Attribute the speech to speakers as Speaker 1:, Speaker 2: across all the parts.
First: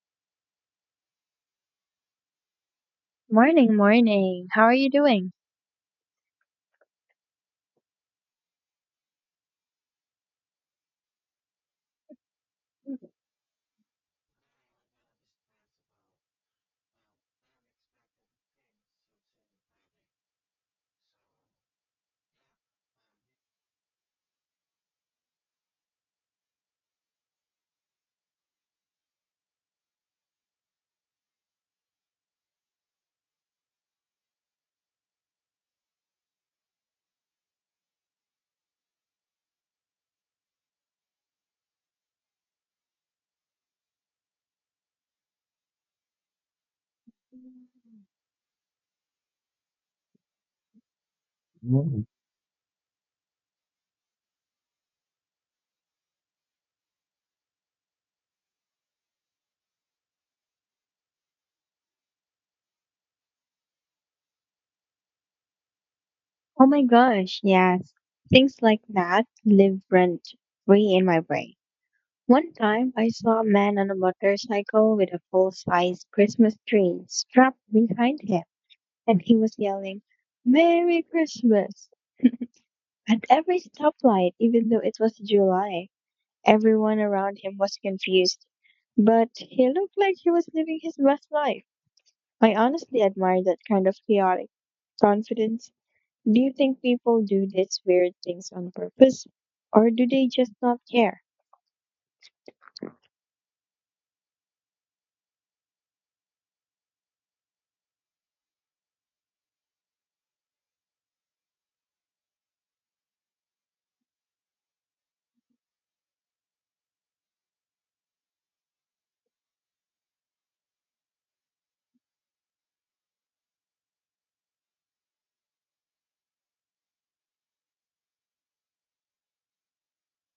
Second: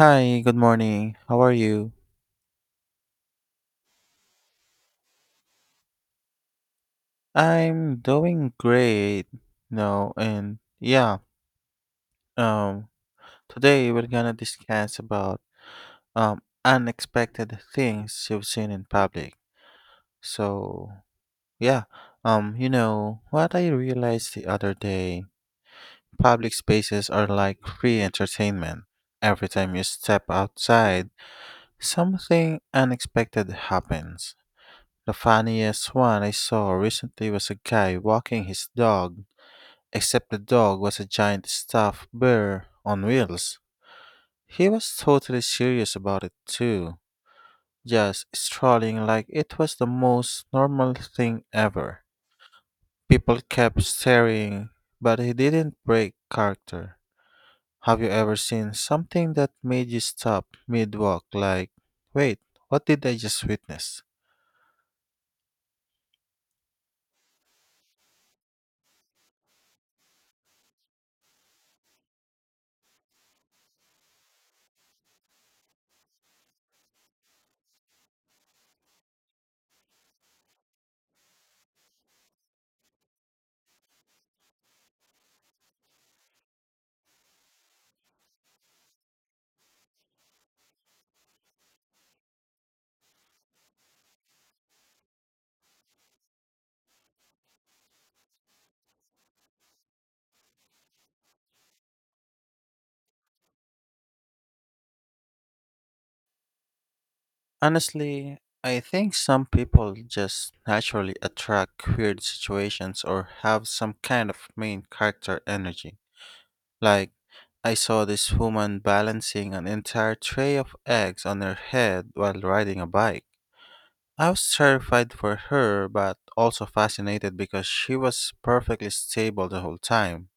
Speaker 1: Hi, good morning. How are you?
Speaker 2: Morning, morning. How are you doing?
Speaker 1: I'm doing great. No, and yeah, um, Today we're gonna discuss about unexpected things you've seen in public. So yeah, you know what I realized the other day, public spaces are like free entertainment. Every time you step outside, something unexpected happens. The funniest one I saw recently was a guy walking his dog, except the dog was a giant stuffed bear on wheels. He was totally serious about it too, just strolling like it was the most normal thing ever.
Speaker 2: Mm.
Speaker 1: People kept staring, but he didn't break character. Have you ever seen something that made you stop mid walk, like, wait, what did I just witness?
Speaker 2: Oh my gosh, yes. Things like that live rent free in my brain. One time I saw a man on a motorcycle with a full size Christmas tree strapped behind him, and he was yelling, "Merry Christmas!" at every stoplight, even though it was July. Everyone around him was confused, but he looked like he was living his best life. I honestly admire that kind of chaotic confidence. Do you think people do these weird things on purpose, or do they just not care?
Speaker 1: Honestly, I think some people just naturally attract weird situations or have some kind of main character energy. Like, I saw this woman balancing an entire tray of eggs on her head while riding a bike. I was terrified for her, but also fascinated because she was perfectly stable the whole time.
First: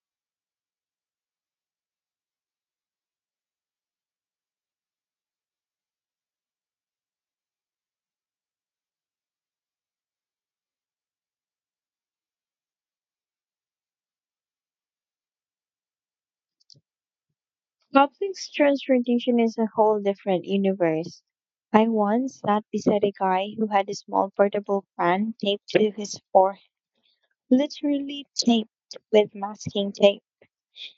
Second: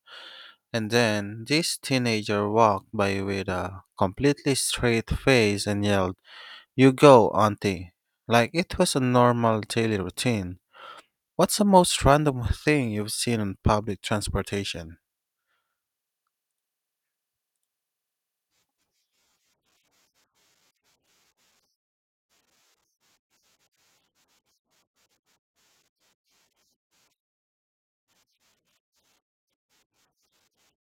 Speaker 1: And then this teenager walked by with a completely straight face and yelled, you go, auntie, like it was a normal daily routine. What's the most random thing you've seen on public transportation?
Speaker 2: Public transportation is a whole different universe. I once sat beside a guy who had a small portable fan taped to his forehead, literally taped with masking tape,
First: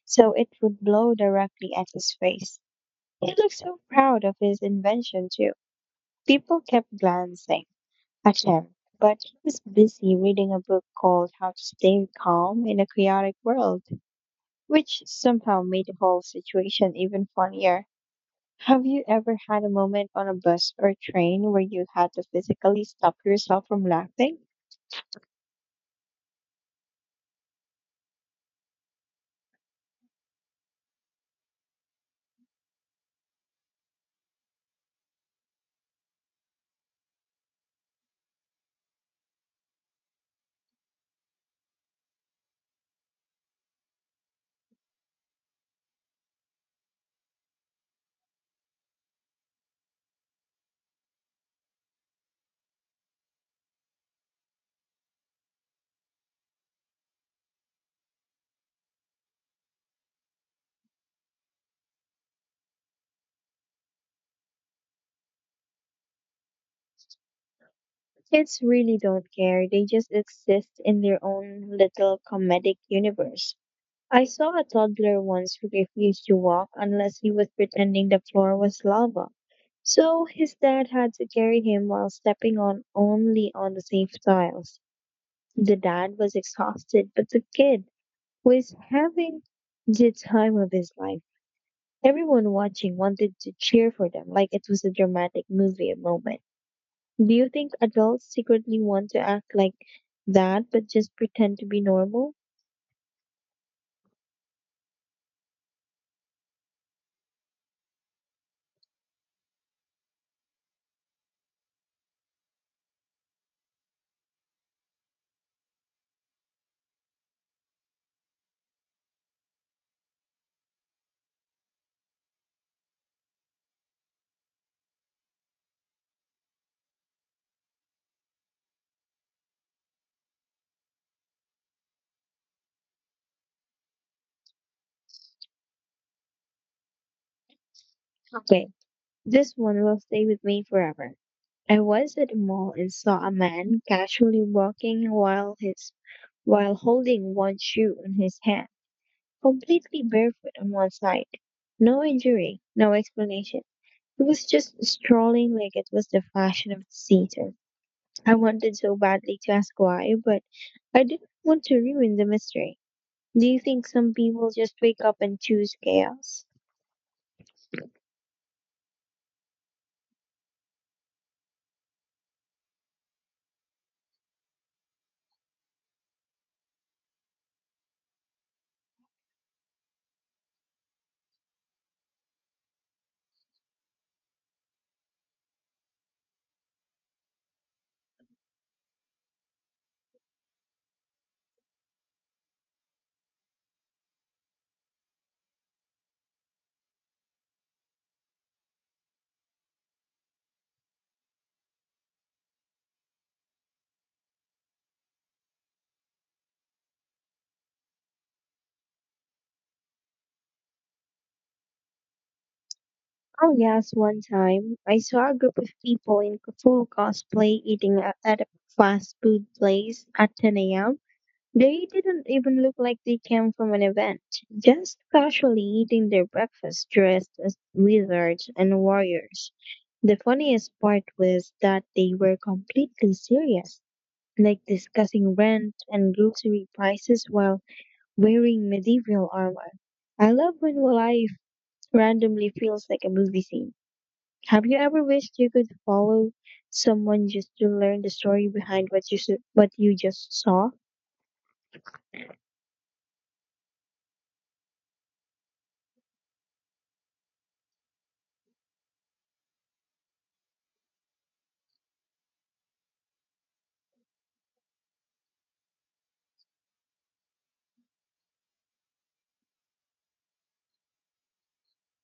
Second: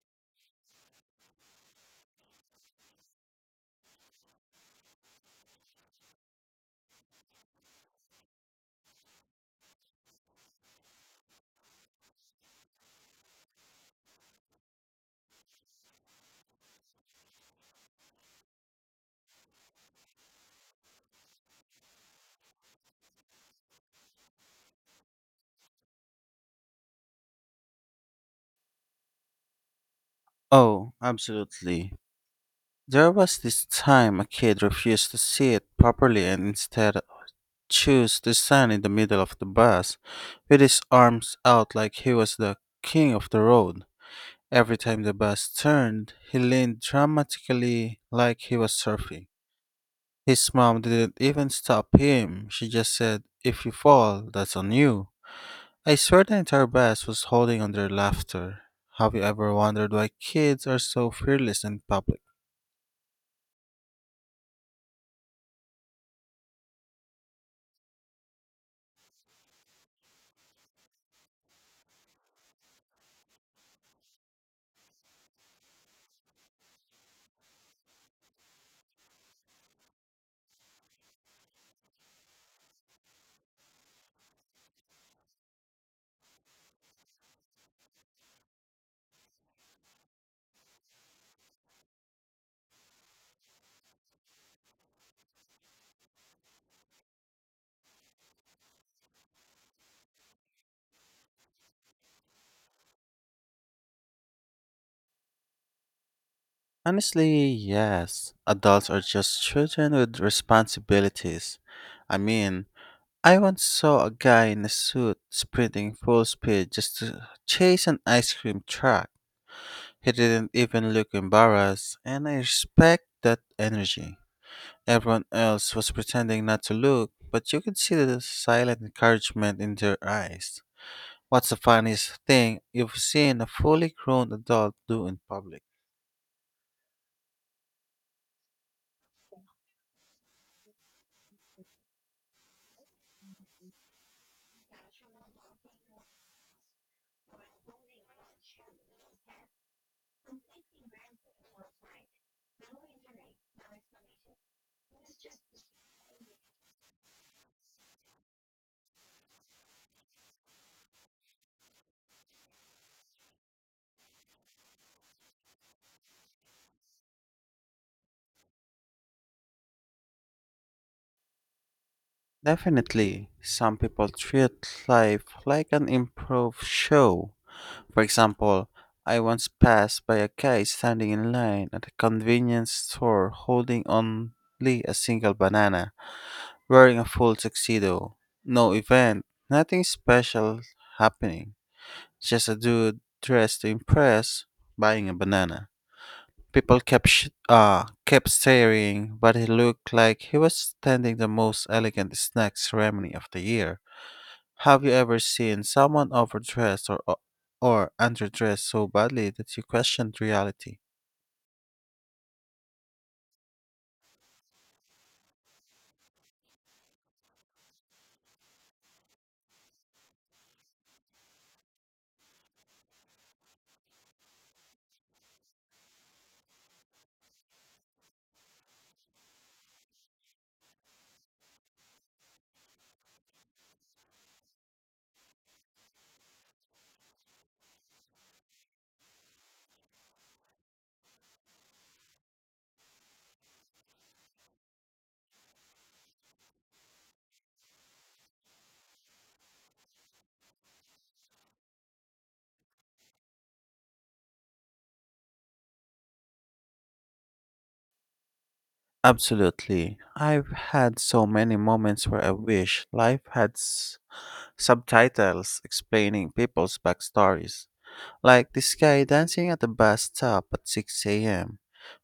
Speaker 2: so it would blow directly at his face. He looked so proud of his invention, too. People kept glancing at him, but he was busy reading a book called "How to Stay Calm in a Chaotic World," which somehow made the whole situation even funnier. Have you ever had a moment on a bus or train where you had to physically stop yourself from laughing?
Speaker 1: Oh, absolutely. There was this time a kid refused to sit properly and instead chose to stand in the middle of the bus with his arms out like he was the king of the road. Every time the bus turned, he leaned dramatically like he was surfing. His mom didn't even stop him. She just said, if you fall, that's on you. I swear the entire bus was holding on their laughter. Have you ever wondered why kids are so fearless in public?
Speaker 2: Kids really don't care, they just exist in their own little comedic universe. I saw a toddler once who refused to walk unless he was pretending the floor was lava. So his dad had to carry him while stepping on only on the safe tiles. The dad was exhausted, but the kid was having the time of his life. Everyone watching wanted to cheer for them like it was a dramatic movie moment. Do you think adults secretly want to act like that but just pretend to be normal?
Speaker 1: Honestly, yes. Adults are just children with responsibilities. I mean, I once saw a guy in a suit sprinting full speed just to chase an ice cream truck. He didn't even look embarrassed, and I respect that energy. Everyone else was pretending not to look, but you could see the silent encouragement in their eyes. What's the funniest thing you've seen a fully grown adult do in public?
Speaker 2: Okay, this one will stay with me forever. I was at a mall and saw a man casually walking while holding one shoe in his hand, completely barefoot on one side. No injury, no explanation. He was just strolling like it was the fashion of the season. I wanted so badly to ask why, but I didn't want to ruin the mystery. Do you think some people just wake up and choose chaos?
Speaker 1: Definitely, some people treat life like an improv show. For example, I once passed by a guy standing in line at a convenience store holding only a single banana, wearing a full tuxedo. No event, nothing special happening. Just a dude dressed to impress buying a banana. People kept staring, but he looked like he was attending the most elegant snack ceremony of the year. Have you ever seen someone overdressed or underdressed so badly that you questioned reality?
Speaker 2: Oh, yes, one time I saw a group of people in full cosplay eating at a fast food place at 10 a.m. They didn't even look like they came from an event, just casually eating their breakfast dressed as wizards and warriors. The funniest part was that they were completely serious, like discussing rent and grocery prices while wearing medieval armor. I love when life randomly feels like a movie scene. Have you ever wished you could follow someone just to learn the story behind what you just saw?
Speaker 1: Absolutely. I've had so many moments where I wish life had subtitles explaining people's backstories. Like this guy dancing at the bus stop at 6 a.m.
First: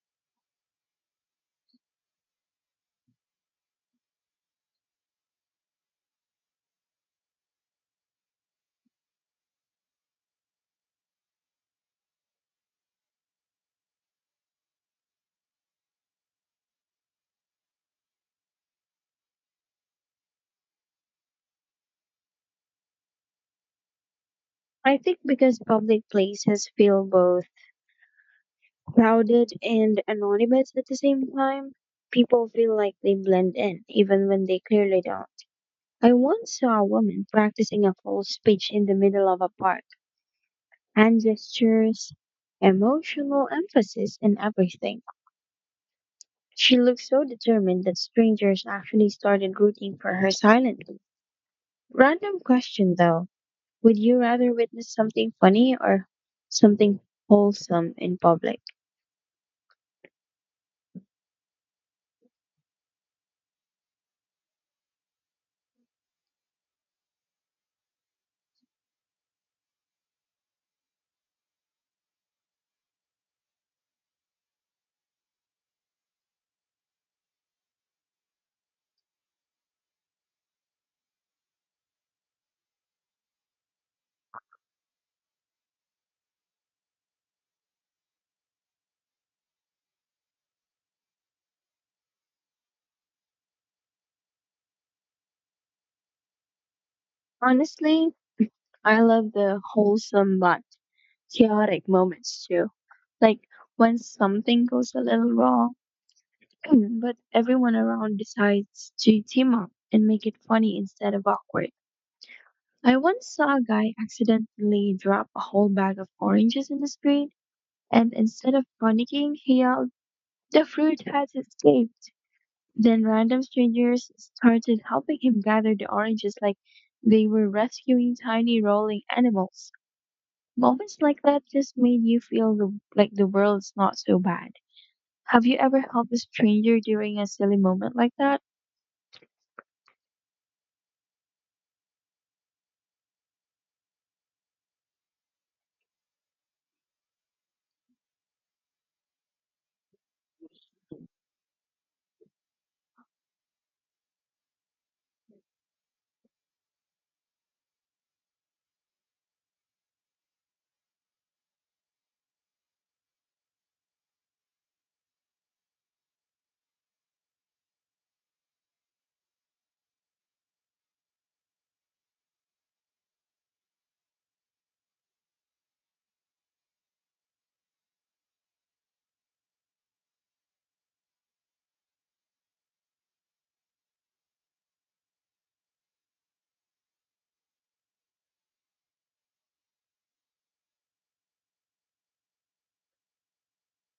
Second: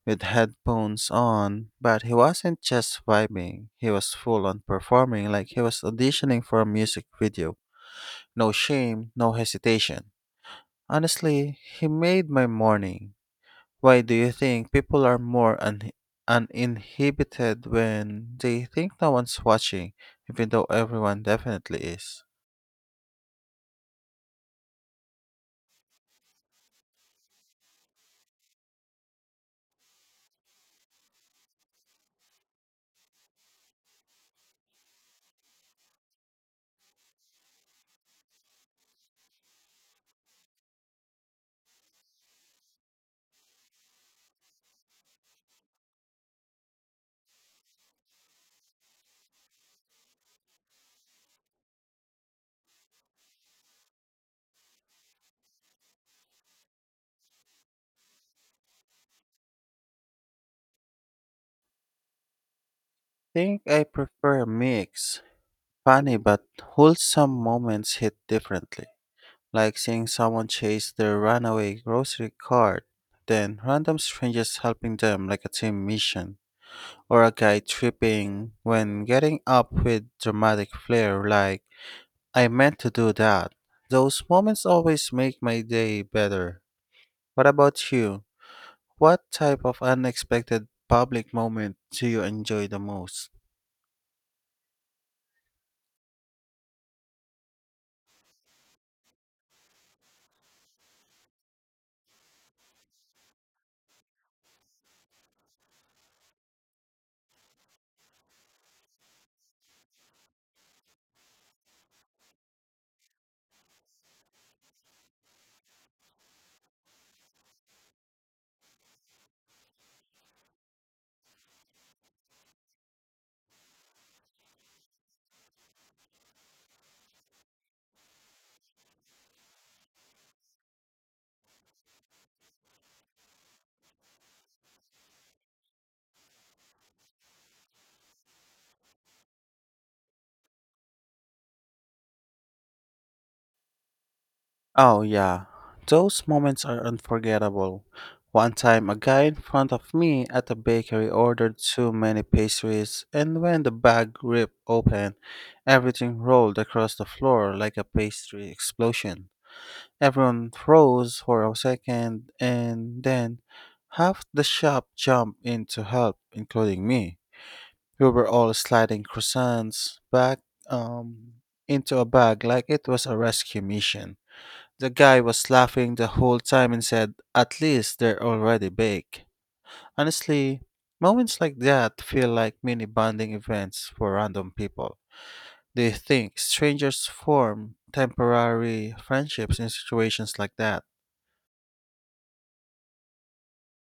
Speaker 1: with headphones on, but he wasn't just vibing, he was full on performing like he was auditioning for a music video. No shame, no hesitation. Honestly, he made my morning. Why do you think people are more uninhibited when they think no one's watching, even though everyone definitely is?
Speaker 2: I think because public places feel both crowded and anonymous at the same time, people feel like they blend in even when they clearly don't. I once saw a woman practicing a full speech in the middle of a park. Hand gestures, emotional emphasis, and everything. She looked so determined that strangers actually started rooting for her silently. Random question though. Would you rather witness something funny or something wholesome in public?
Speaker 1: Think I prefer a mix. Funny but wholesome moments hit differently, like seeing someone chase their runaway grocery cart, then random strangers helping them like a team mission, or a guy tripping when getting up with dramatic flair like, I meant to do that. Those moments always make my day better. What about you? What type of unexpected public moment do you enjoy the most?
Speaker 2: Honestly, I love the wholesome but chaotic moments too. Like when something goes a little wrong but everyone around decides to team up and make it funny instead of awkward. I once saw a guy accidentally drop a whole bag of oranges in the street, and instead of panicking, he yelled, "The fruit has escaped." Then random strangers started helping him gather the oranges like they were rescuing tiny rolling animals. Moments like that just made you feel like the world's not so bad. Have you ever helped a stranger during a silly moment like that?
Speaker 1: Oh, yeah. Those moments are unforgettable. One time, a guy in front of me at a bakery ordered too many pastries, and when the bag ripped open, everything rolled across the floor like a pastry explosion. Everyone froze for a second, and then half the shop jumped in to help, including me. We were all sliding croissants back um, into a bag like it was a rescue mission. The guy was laughing the whole time and said, at least they're already baked. Honestly, moments like that feel like mini bonding events for random people. Do you think strangers form temporary friendships in situations like that?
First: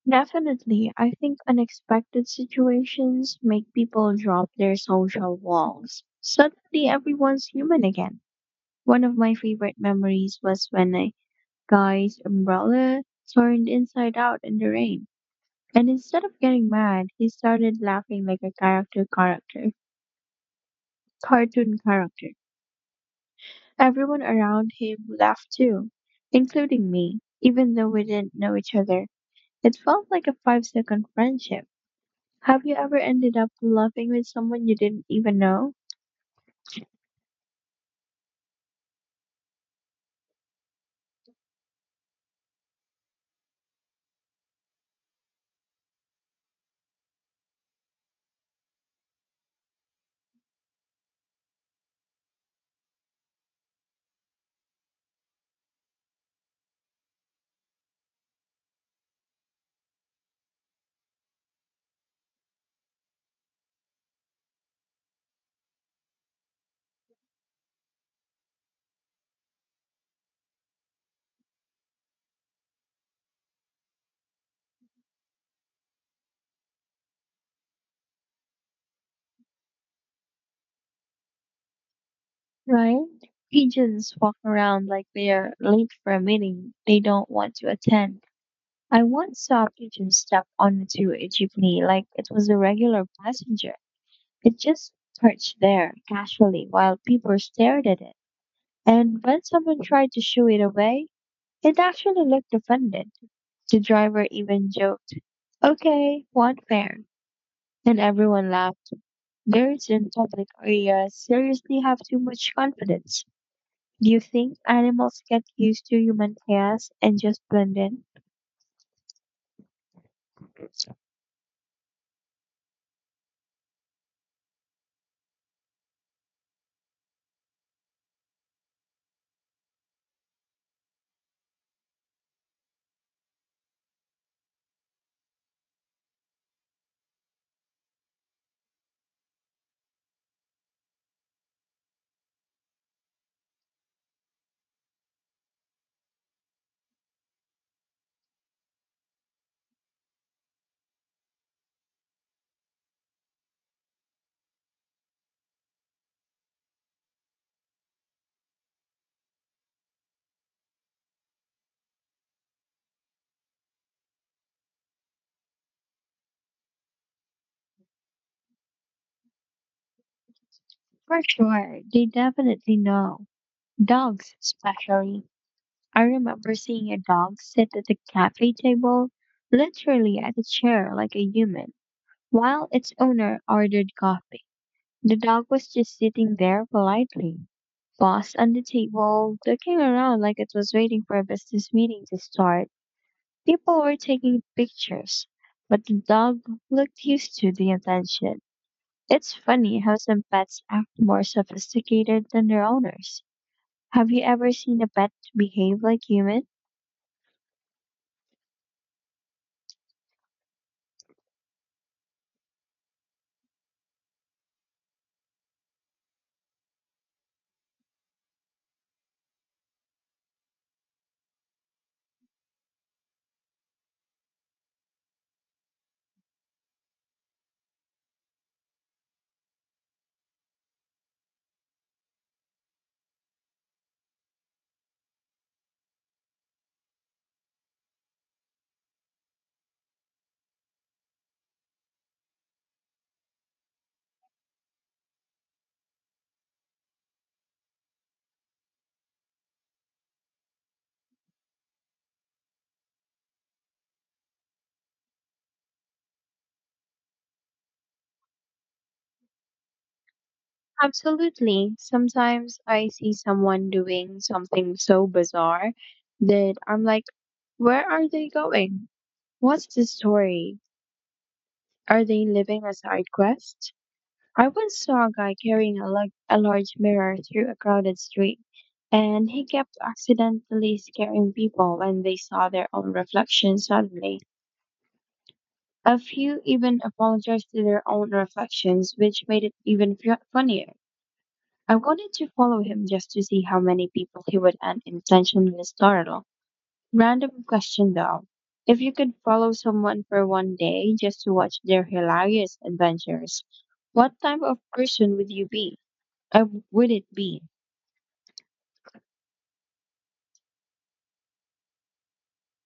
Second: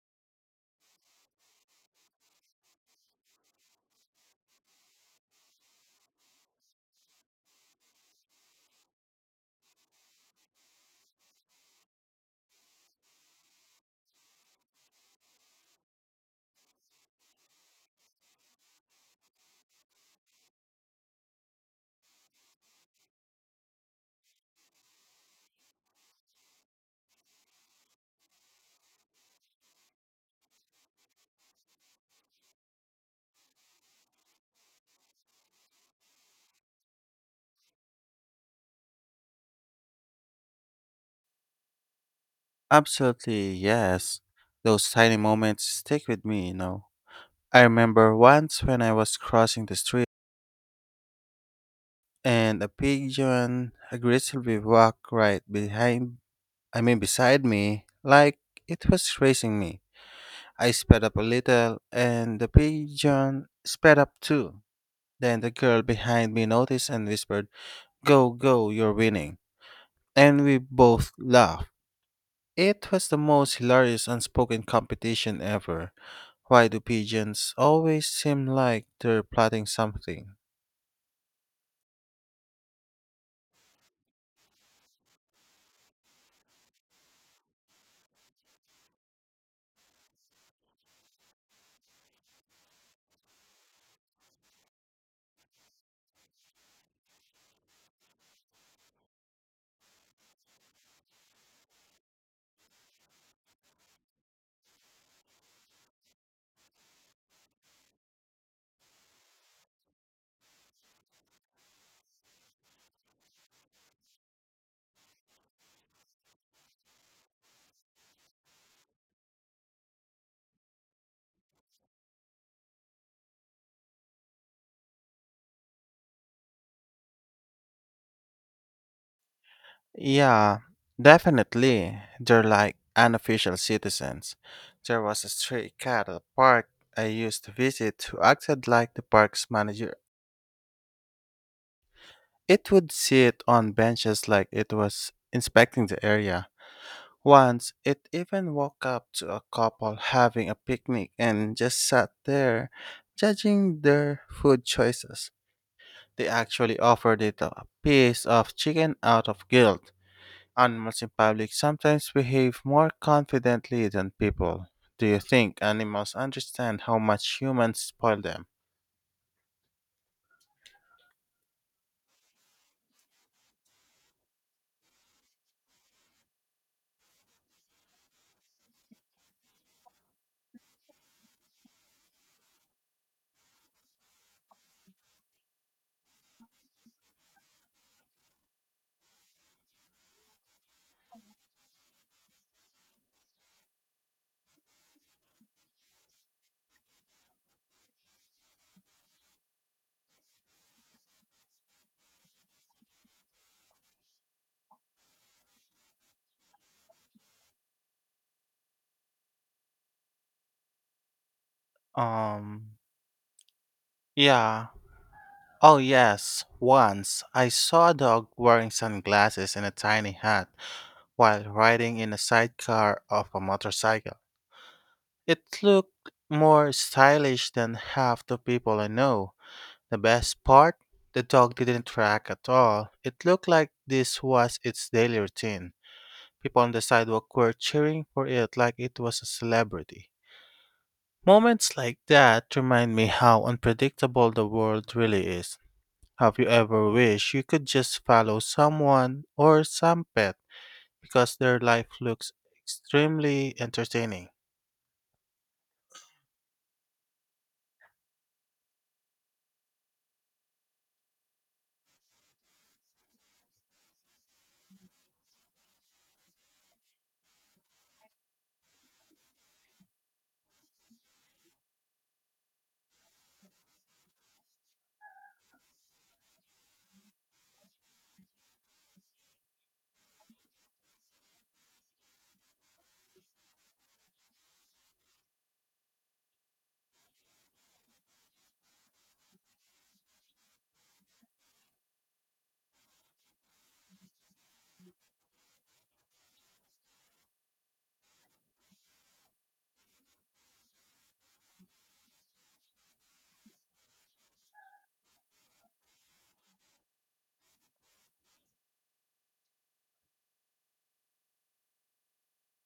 Speaker 2: Definitely, I think unexpected situations make people drop their social walls. Suddenly, everyone's human again. One of my favorite memories was when a guy's umbrella turned inside out in the rain. And instead of getting mad, he started laughing like a cartoon character. Everyone around him laughed too, including me, even though we didn't know each other. It felt like a five second friendship. Have you ever ended up laughing with someone you didn't even know?
Speaker 1: Absolutely, yes. Those tiny moments stick with me, you know. I remember once when I was crossing the street and a pigeon aggressively walked right beside me, like it was racing me. I sped up a little, and the pigeon sped up too. Then the girl behind me noticed and whispered, go, go, you're winning. And we both laughed. It was the most hilarious unspoken competition ever. Why do pigeons always seem like they're plotting something?
Speaker 2: Right? Pigeons walk around like they are late for a meeting they don't want to attend. I once saw a pigeon step onto a jeepney like it was a regular passenger. It just perched there casually while people stared at it. And when someone tried to shoo it away, it actually looked offended. The driver even joked, "Okay, one fare." And everyone laughed. Birds in public areas seriously have too much confidence. Do you think animals get used to human chaos and just blend in?
Speaker 1: Yeah, definitely. They're like unofficial citizens. There was a stray cat at a park I used to visit who acted like the park's manager. It would sit on benches like it was inspecting the area. Once, it even walked up to a couple having a picnic and just sat there, judging their food choices. They actually offered it a piece of chicken out of guilt. Animals in public sometimes behave more confidently than people. Do you think animals understand how much humans spoil them?
Speaker 2: For sure, they definitely know. Dogs, especially. I remember seeing a dog sit at the cafe table, literally at a chair like a human, while its owner ordered coffee. The dog was just sitting there politely, paws on the table, looking around like it was waiting for a business meeting to start. People were taking pictures, but the dog looked used to the attention. It's funny how some pets act more sophisticated than their owners. Have you ever seen a pet behave like human?
Speaker 1: Um, yeah. Oh, yes. Once I saw a dog wearing sunglasses and a tiny hat while riding in a sidecar of a motorcycle. It looked more stylish than half the people I know. The best part? The dog didn't track at all. It looked like this was its daily routine. People on the sidewalk were cheering for it like it was a celebrity. Moments like that remind me how unpredictable the world really is. Have you ever wished you could just follow someone or some pet because their life looks extremely entertaining?
Speaker 2: Absolutely. Sometimes I see someone doing something so bizarre that I'm like, where are they going? What's the story? Are they living a side quest? I once saw a guy carrying a large mirror through a crowded street, and he kept accidentally scaring people when they saw their own reflection suddenly. A few even apologized to their own reflections, which made it even funnier. I wanted to follow him just to see how many people he would unintentionally startle. Random question though. If you could follow someone for one day just to watch their hilarious adventures, what type of person would you be? Uh, would it be?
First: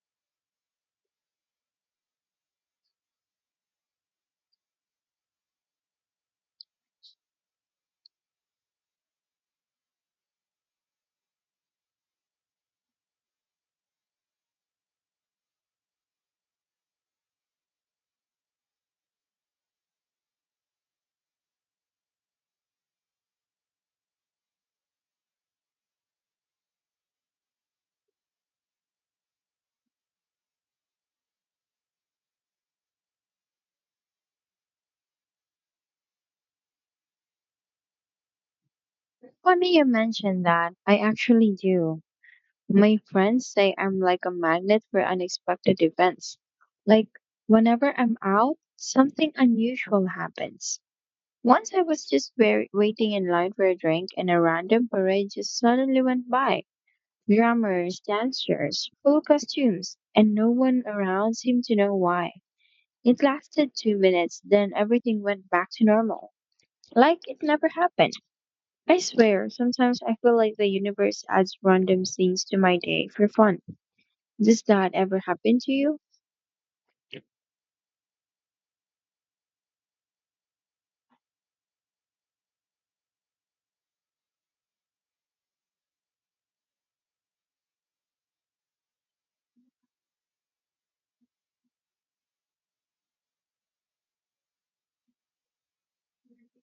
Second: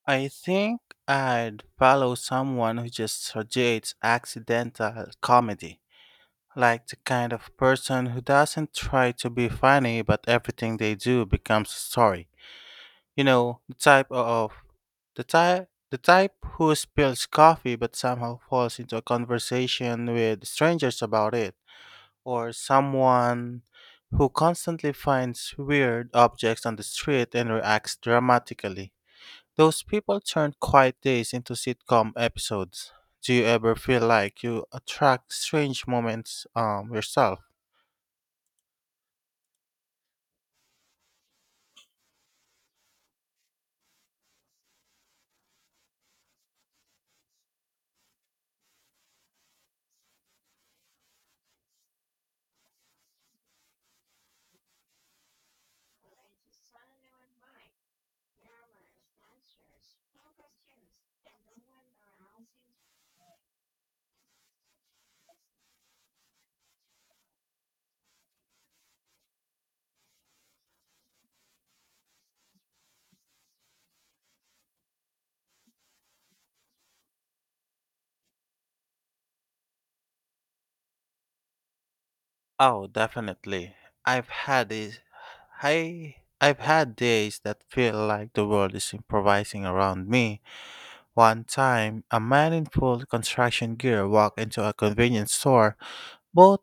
Speaker 1: I think I'd follow someone who just radiates accidental comedy, like the kind of person who doesn't try to be funny but everything they do becomes a story. You know, the type of the type who spills coffee but somehow falls into a conversation with strangers about it, or someone who constantly finds weird objects on the street and reacts dramatically. Those people turn quiet days into sitcom episodes. Do you ever feel like you attract strange moments yourself?
Speaker 2: Funny you mentioned that. I actually do. My friends say I'm like a magnet for unexpected events. Like, whenever I'm out, something unusual happens. Once I was just waiting in line for a drink, and a random parade just suddenly went by. Drummers, dancers, full costumes, and no one around seemed to know why. It lasted 2 minutes, then everything went back to normal, like it never happened. I swear, sometimes I feel like the universe adds random scenes to my day for fun. Does that ever happen to you?
Speaker 1: Oh, definitely. I've had is I I've had days that feel like the world is improvising around me. One time, a man in full construction gear walked into a convenience store, bought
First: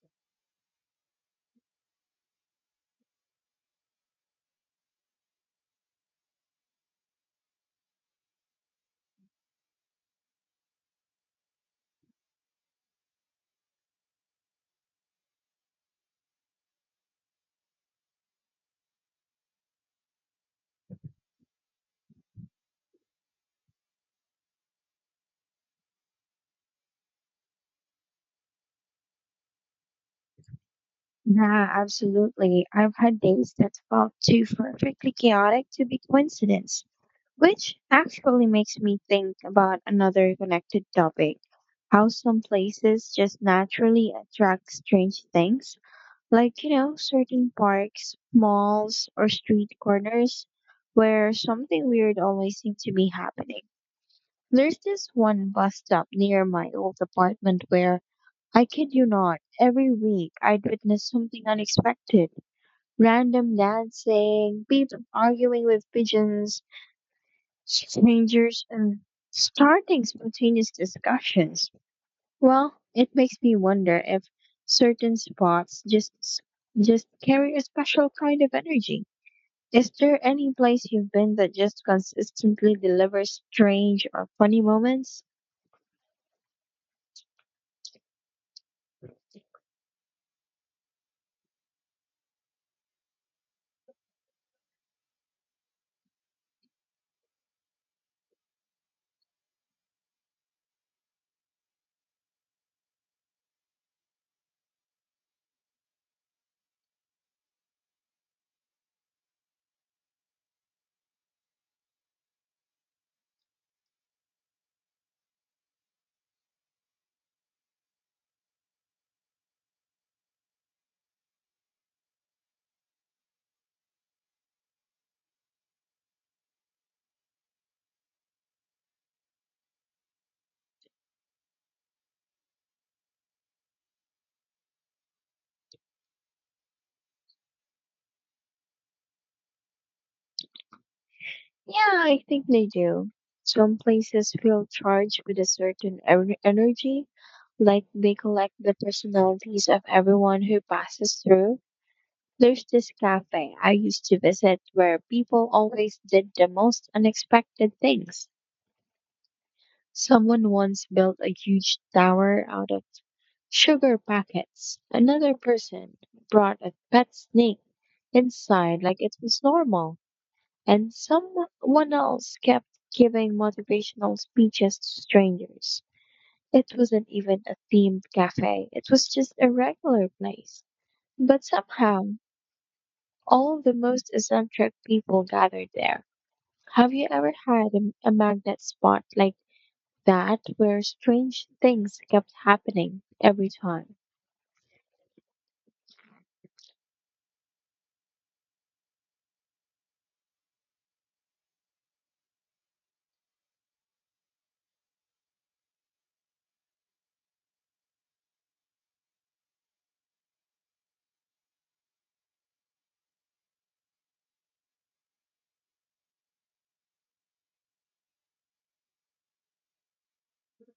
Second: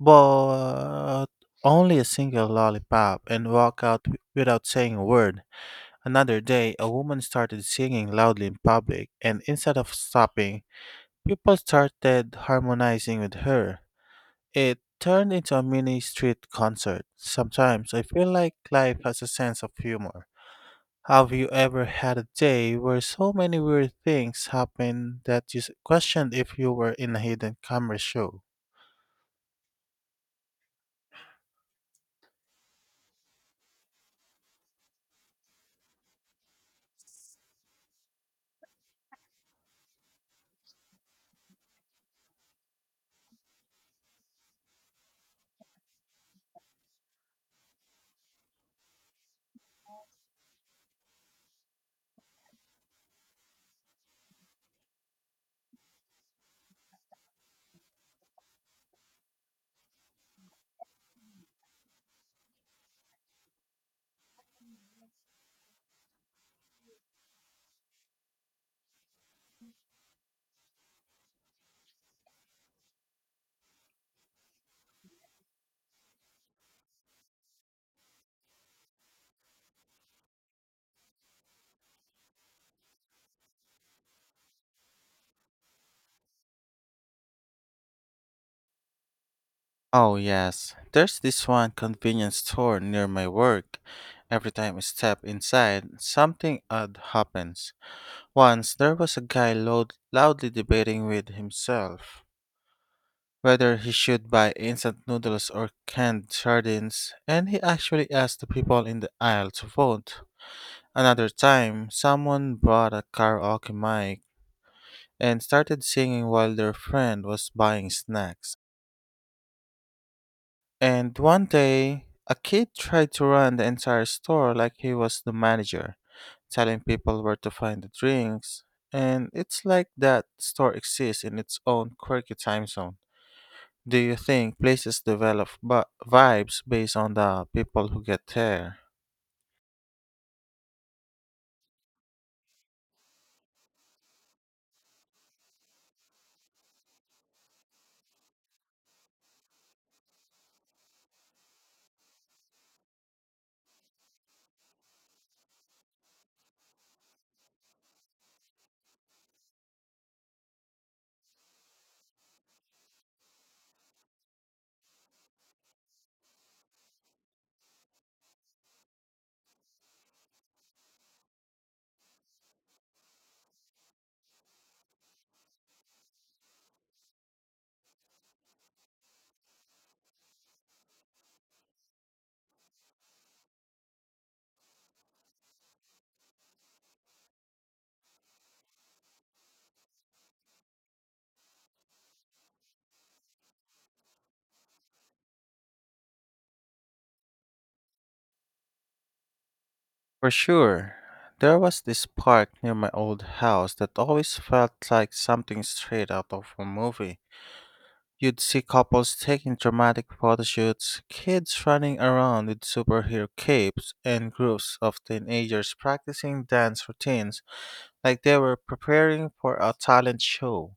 Speaker 1: bought only a single lollipop and walked out without saying a word. Another day, a woman started singing loudly in public, and instead of stopping, people started harmonizing with her. It turned into a mini street concert. Sometimes I feel like life has a sense of humor. Have you ever had a day where so many weird things happened that you questioned if you were in a hidden camera show?
Speaker 2: Yeah, absolutely. I've had days that felt too perfectly chaotic to be coincidence, which actually makes me think about another connected topic. How some places just naturally attract strange things, like, you know, certain parks, malls, or street corners where something weird always seems to be happening. There's this one bus stop near my old apartment where, I kid you not, every week I'd witness something unexpected. Random dancing, people arguing with pigeons, strangers, and starting spontaneous discussions. Well, it makes me wonder if certain spots just carry a special kind of energy. Is there any place you've been that just consistently delivers strange or funny moments?
Speaker 1: Oh, yes. There's this one convenience store near my work. Every time I step inside, something odd happens. Once there was a guy loudly debating with himself whether he should buy instant noodles or canned sardines, and he actually asked the people in the aisle to vote. Another time, someone brought a karaoke mic and started singing while their friend was buying snacks. And one day, a kid tried to run the entire store like he was the manager, telling people where to find the drinks. And it's like that store exists in its own quirky time zone. Do you think places develop vibes based on the people who get there?
Speaker 2: Yeah, I think they do. Some places feel charged with a certain energy, like they collect the personalities of everyone who passes through. There's this cafe I used to visit where people always did the most unexpected things. Someone once built a huge tower out of sugar packets. Another person brought a pet snake inside like it was normal. And someone else kept giving motivational speeches to strangers. It wasn't even a themed cafe, it was just a regular place. But somehow, all the most eccentric people gathered there. Have you ever had a magnet spot like that where strange things kept happening every time?
Speaker 1: For sure. There was this park near my old house that always felt like something straight out of a movie. You'd see couples taking dramatic photo shoots, kids running around with superhero capes, and groups of teenagers practicing dance routines like they were preparing for a talent show.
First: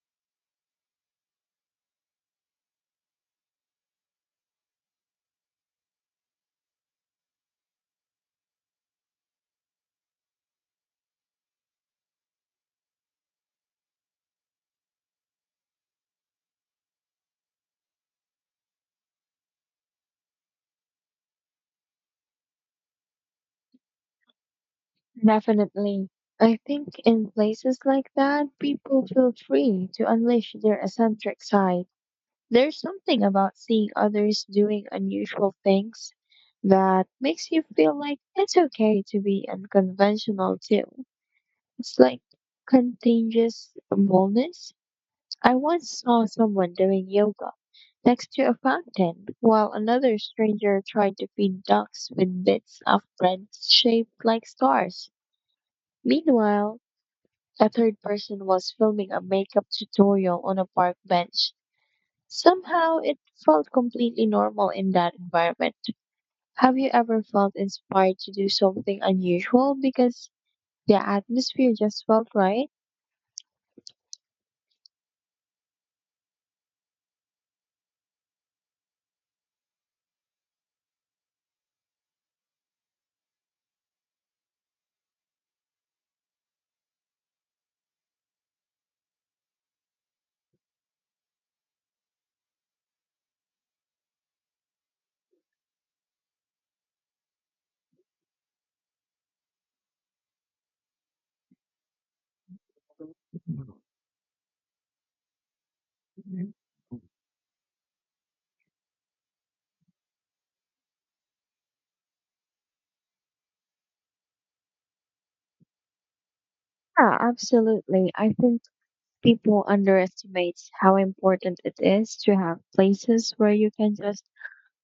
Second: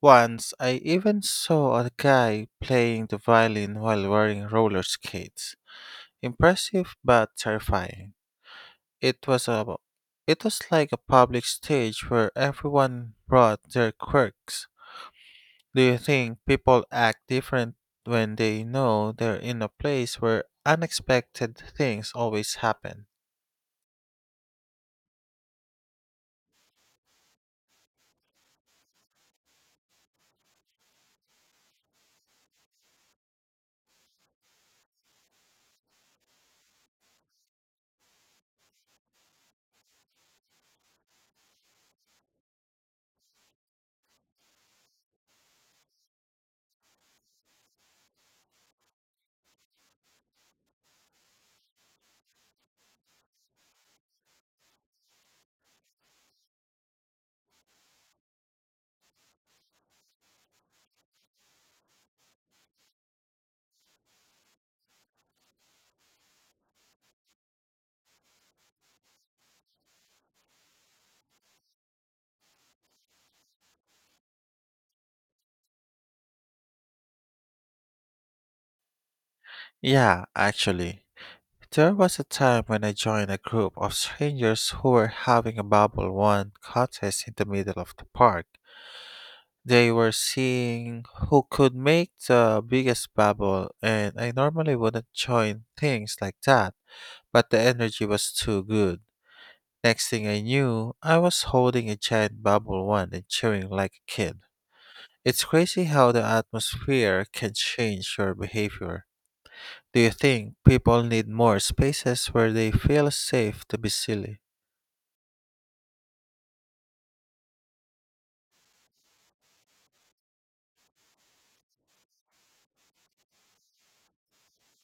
Speaker 1: Once I even saw a guy playing the violin while wearing roller skates. Impressive but terrifying. It was a it was like a public stage where everyone brought their quirks. Do you think people act different when they know they're in a place where unexpected things always happen?
Speaker 2: Definitely. I think in places like that, people feel free to unleash their eccentric side. There's something about seeing others doing unusual things that makes you feel like it's okay to be unconventional too. It's like contagious boldness. I once saw someone doing yoga next to a fountain while another stranger tried to feed ducks with bits of bread shaped like stars. Meanwhile, a third person was filming a makeup tutorial on a park bench. Somehow it felt completely normal in that environment. Have you ever felt inspired to do something unusual because the atmosphere just felt right?
Speaker 1: Yeah, actually. There was a time when I joined a group of strangers who were having a Bubble One contest in the middle of the park. They were seeing who could make the biggest bubble, and I normally wouldn't join things like that, but the energy was too good. Next thing I knew, I was holding a giant Bubble One and cheering like a kid. It's crazy how the
Speaker 2: Mhm.
Speaker 1: atmosphere can change your behavior. Do you think people need more spaces where they feel safe to be silly?
Speaker 2: Yeah, absolutely. I think people underestimate how important it is to have places where you can just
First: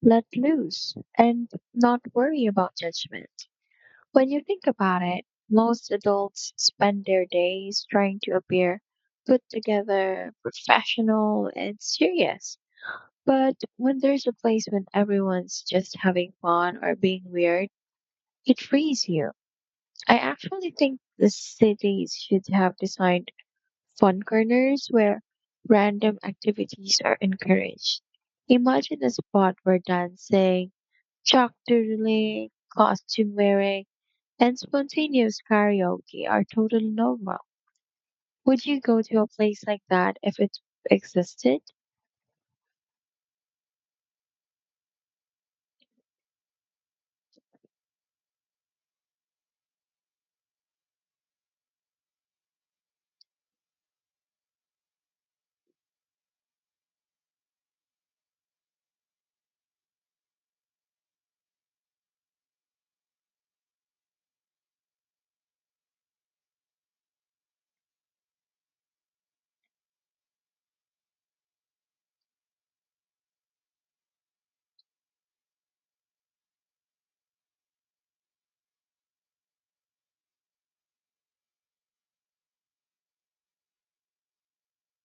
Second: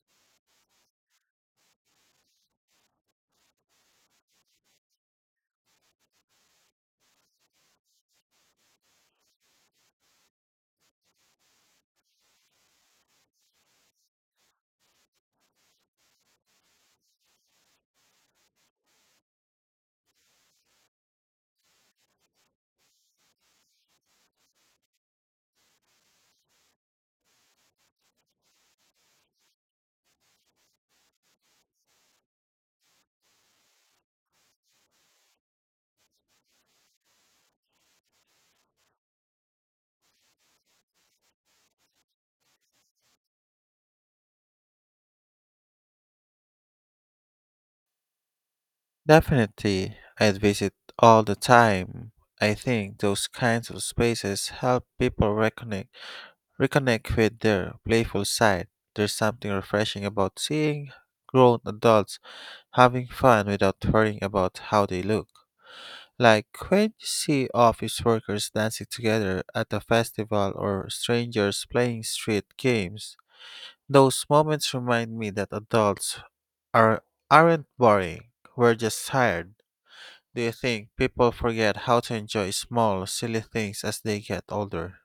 Speaker 2: let loose and not worry about judgment. When you think about it, most adults spend their days trying to appear put together, professional, and serious. But when there's a place when everyone's just having fun or being weird, it frees you. I actually think the cities should have designed fun corners where random activities are encouraged. Imagine a spot where dancing, chalk doodling, costume wearing, and spontaneous karaoke are totally normal. Would you go to a place like that if it existed?
Speaker 1: Definitely, I'd visit all the time. I think those kinds of spaces help people reconnect with their playful side. There's something refreshing about seeing grown adults having fun without worrying about how they look. Like when you see office workers dancing together at a festival or strangers playing street games, those moments remind me that adults are aren't boring. We're just tired. Do you think people forget how to enjoy small, silly things as they get older?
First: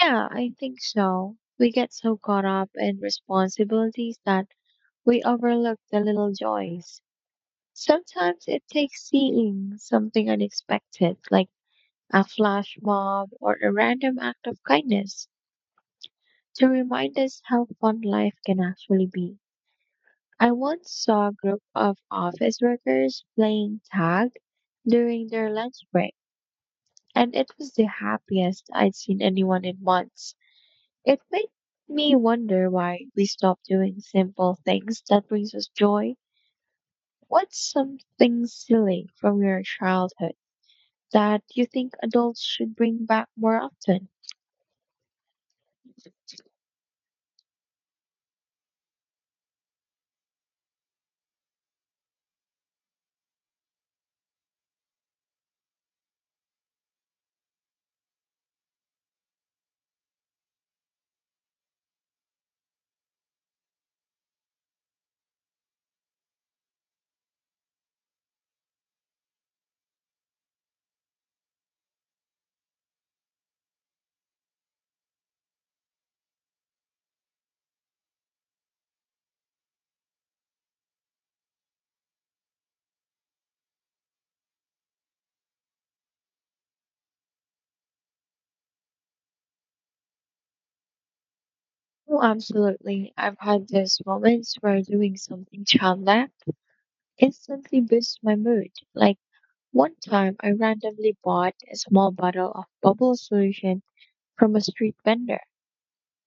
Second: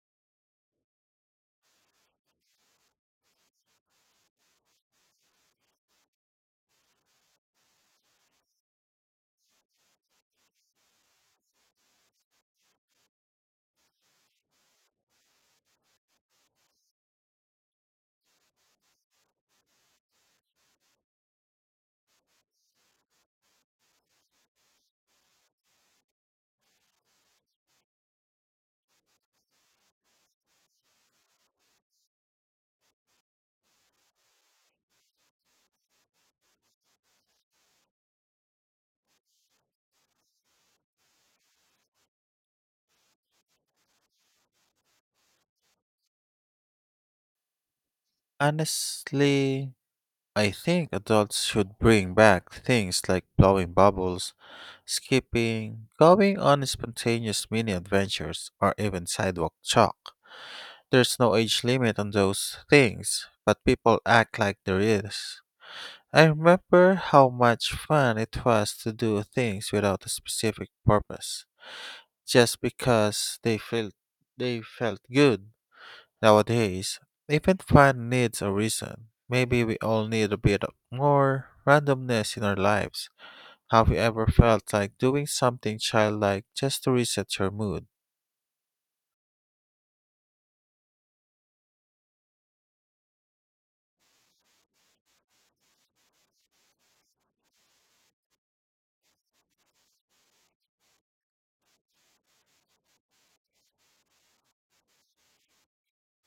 Speaker 2: Yeah, I think so. We get so caught up in responsibilities that we overlook the little joys. Sometimes it takes seeing something unexpected, like a flash mob or a random act of kindness, to remind us how fun life can actually be. I once saw a group of office workers playing tag during their lunch break, and it was the happiest I'd seen anyone in months. It made me wonder why we stop doing simple things that brings us joy. What's something silly from your childhood that you think adults should bring back more often?
Speaker 1: Honestly, I think adults should bring back things like blowing bubbles, skipping, going on spontaneous mini adventures, or even sidewalk chalk. There's no age limit on those things, but people act like there is. I remember how much fun it was to do things without a specific purpose, just because they felt good. Nowadays, even fun needs a reason. Maybe we all need a bit of more randomness in our lives. Have you ever felt like doing something childlike just to reset your mood?
Speaker 2: Oh, absolutely. I've had those moments where doing something childlike instantly boosts my mood, like one time I randomly bought a small bottle of bubble solution from a street vendor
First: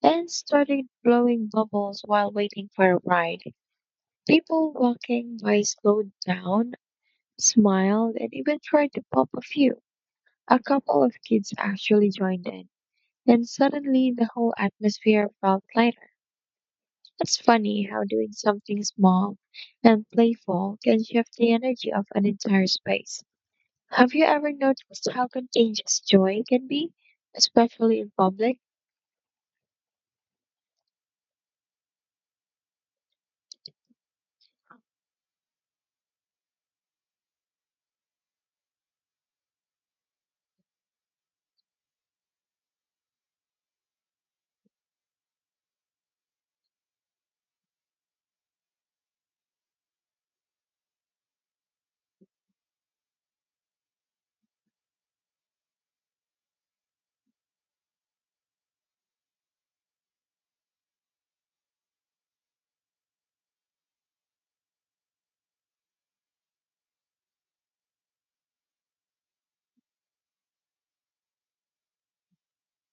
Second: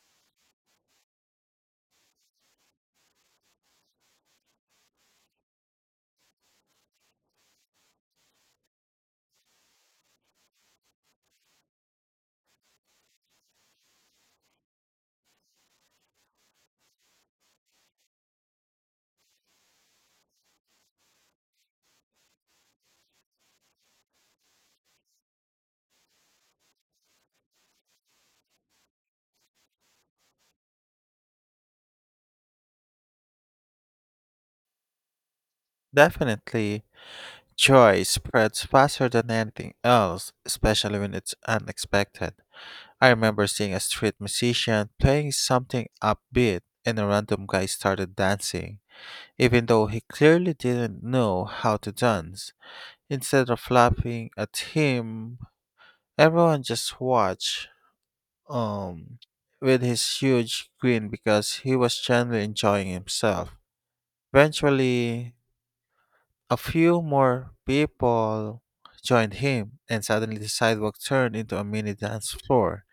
Speaker 2: and started blowing bubbles while waiting for a ride. People walking by slowed down, smiled, and even tried to pop a few. A couple of kids actually joined in, and suddenly the whole atmosphere felt lighter. It's funny how doing something small and playful can shift the energy of an entire space. Have you ever noticed how contagious joy can be, especially in public?
Speaker 1: Definitely, joy spreads faster than anything else, especially when it's unexpected. I remember seeing a street musician playing something upbeat and a random guy started dancing, even though he clearly didn't know how to dance. Instead of laughing at him, everyone just watched um with his huge grin because he was genuinely enjoying himself. Eventually, a few more people joined him and suddenly the sidewalk turned into a mini dance floor.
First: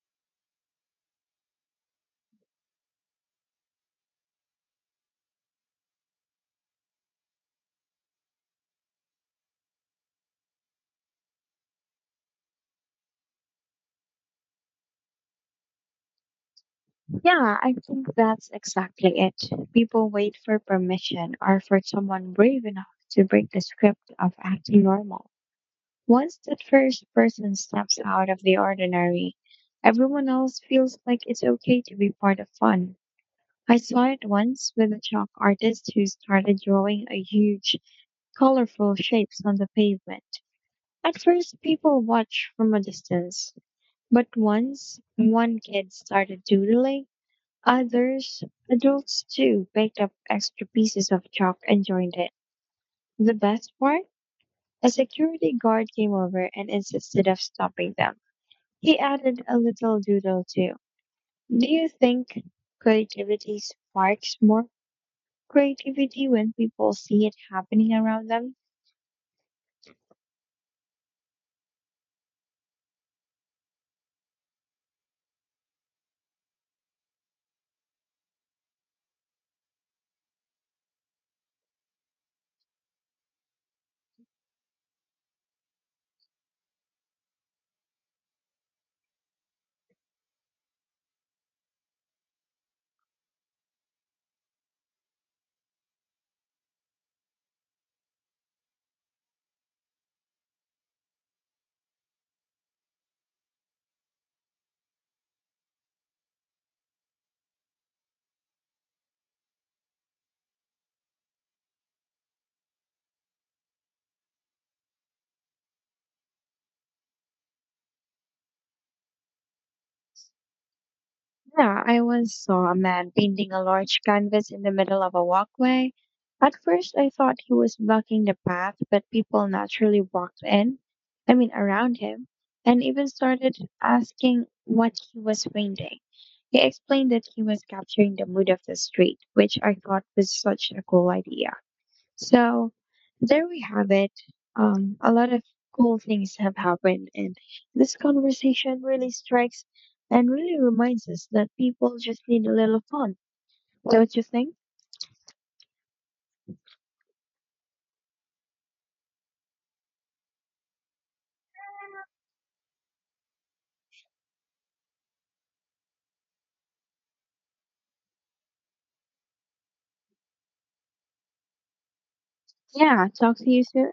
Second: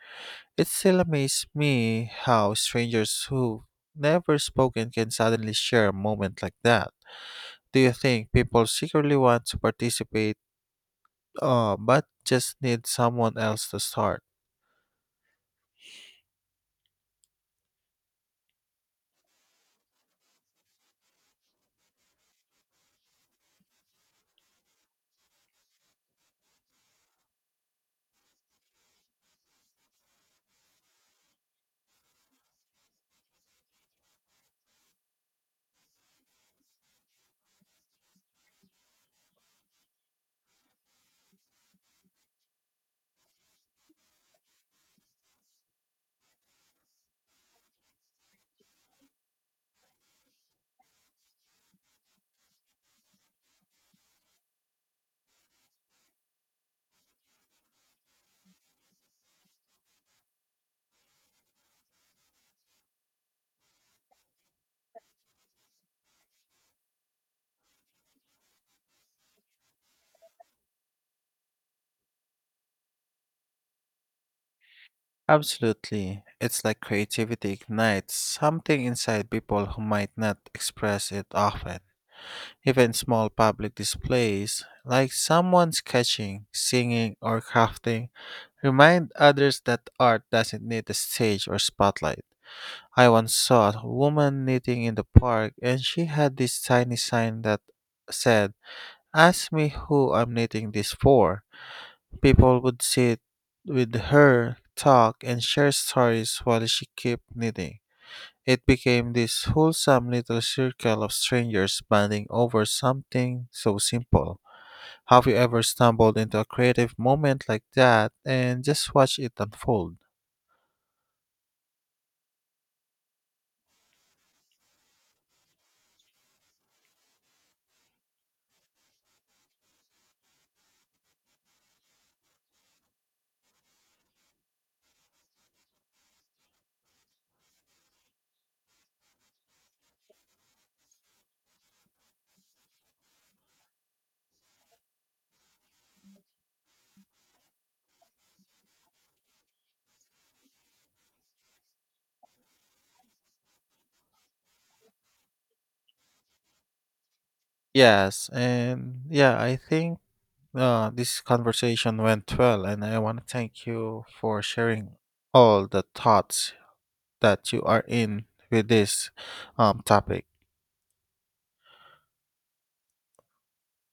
Speaker 1: It still amazes me how strangers who never spoken can suddenly share a moment like that. Do you think people secretly want to participate, but just need someone else to start?
Speaker 2: Yeah, I think that's exactly it. People wait for permission or for someone brave enough to break the script of acting normal. Once that first person steps out of the ordinary, everyone else feels like it's okay to be part of fun. I saw it once with a chalk artist who started drawing a huge, colorful shapes on the pavement. At first, people watch from a distance, but once one kid started doodling, others, adults too, picked up extra pieces of chalk and joined it. The best part? A security guard came over and insisted of stopping them. He added a little doodle too. Do you think creativity sparks more creativity when people see it happening around them?
Speaker 1: Absolutely. It's like creativity ignites something inside people who might not express it often. Even small public displays, like someone sketching, singing, or crafting, remind others that art doesn't need a stage or spotlight. I once saw a woman knitting in the park, and she had this tiny sign that said, ask me who I'm knitting this for. People would sit with her, talk, and share stories while she kept knitting. It became this wholesome little circle of strangers banding over something so simple. Have you ever stumbled into a creative moment like that and just watched it unfold?
Speaker 2: Yeah, I once saw a man painting a large canvas in the middle of a walkway. At first, I thought he was blocking the path, but people naturally walked in, I mean, around him, and even started asking what he was painting. He explained that he was capturing the mood of the street, which I thought was such a cool idea. So there we have it. A lot of cool things have happened, and this conversation really strikes and really reminds us that people just need a little fun, don't you think?
Speaker 1: Yes, and yeah, I think this conversation went well, and I want to thank you for sharing all the thoughts that you are in with this topic.
Speaker 2: Yeah, talk to you soon.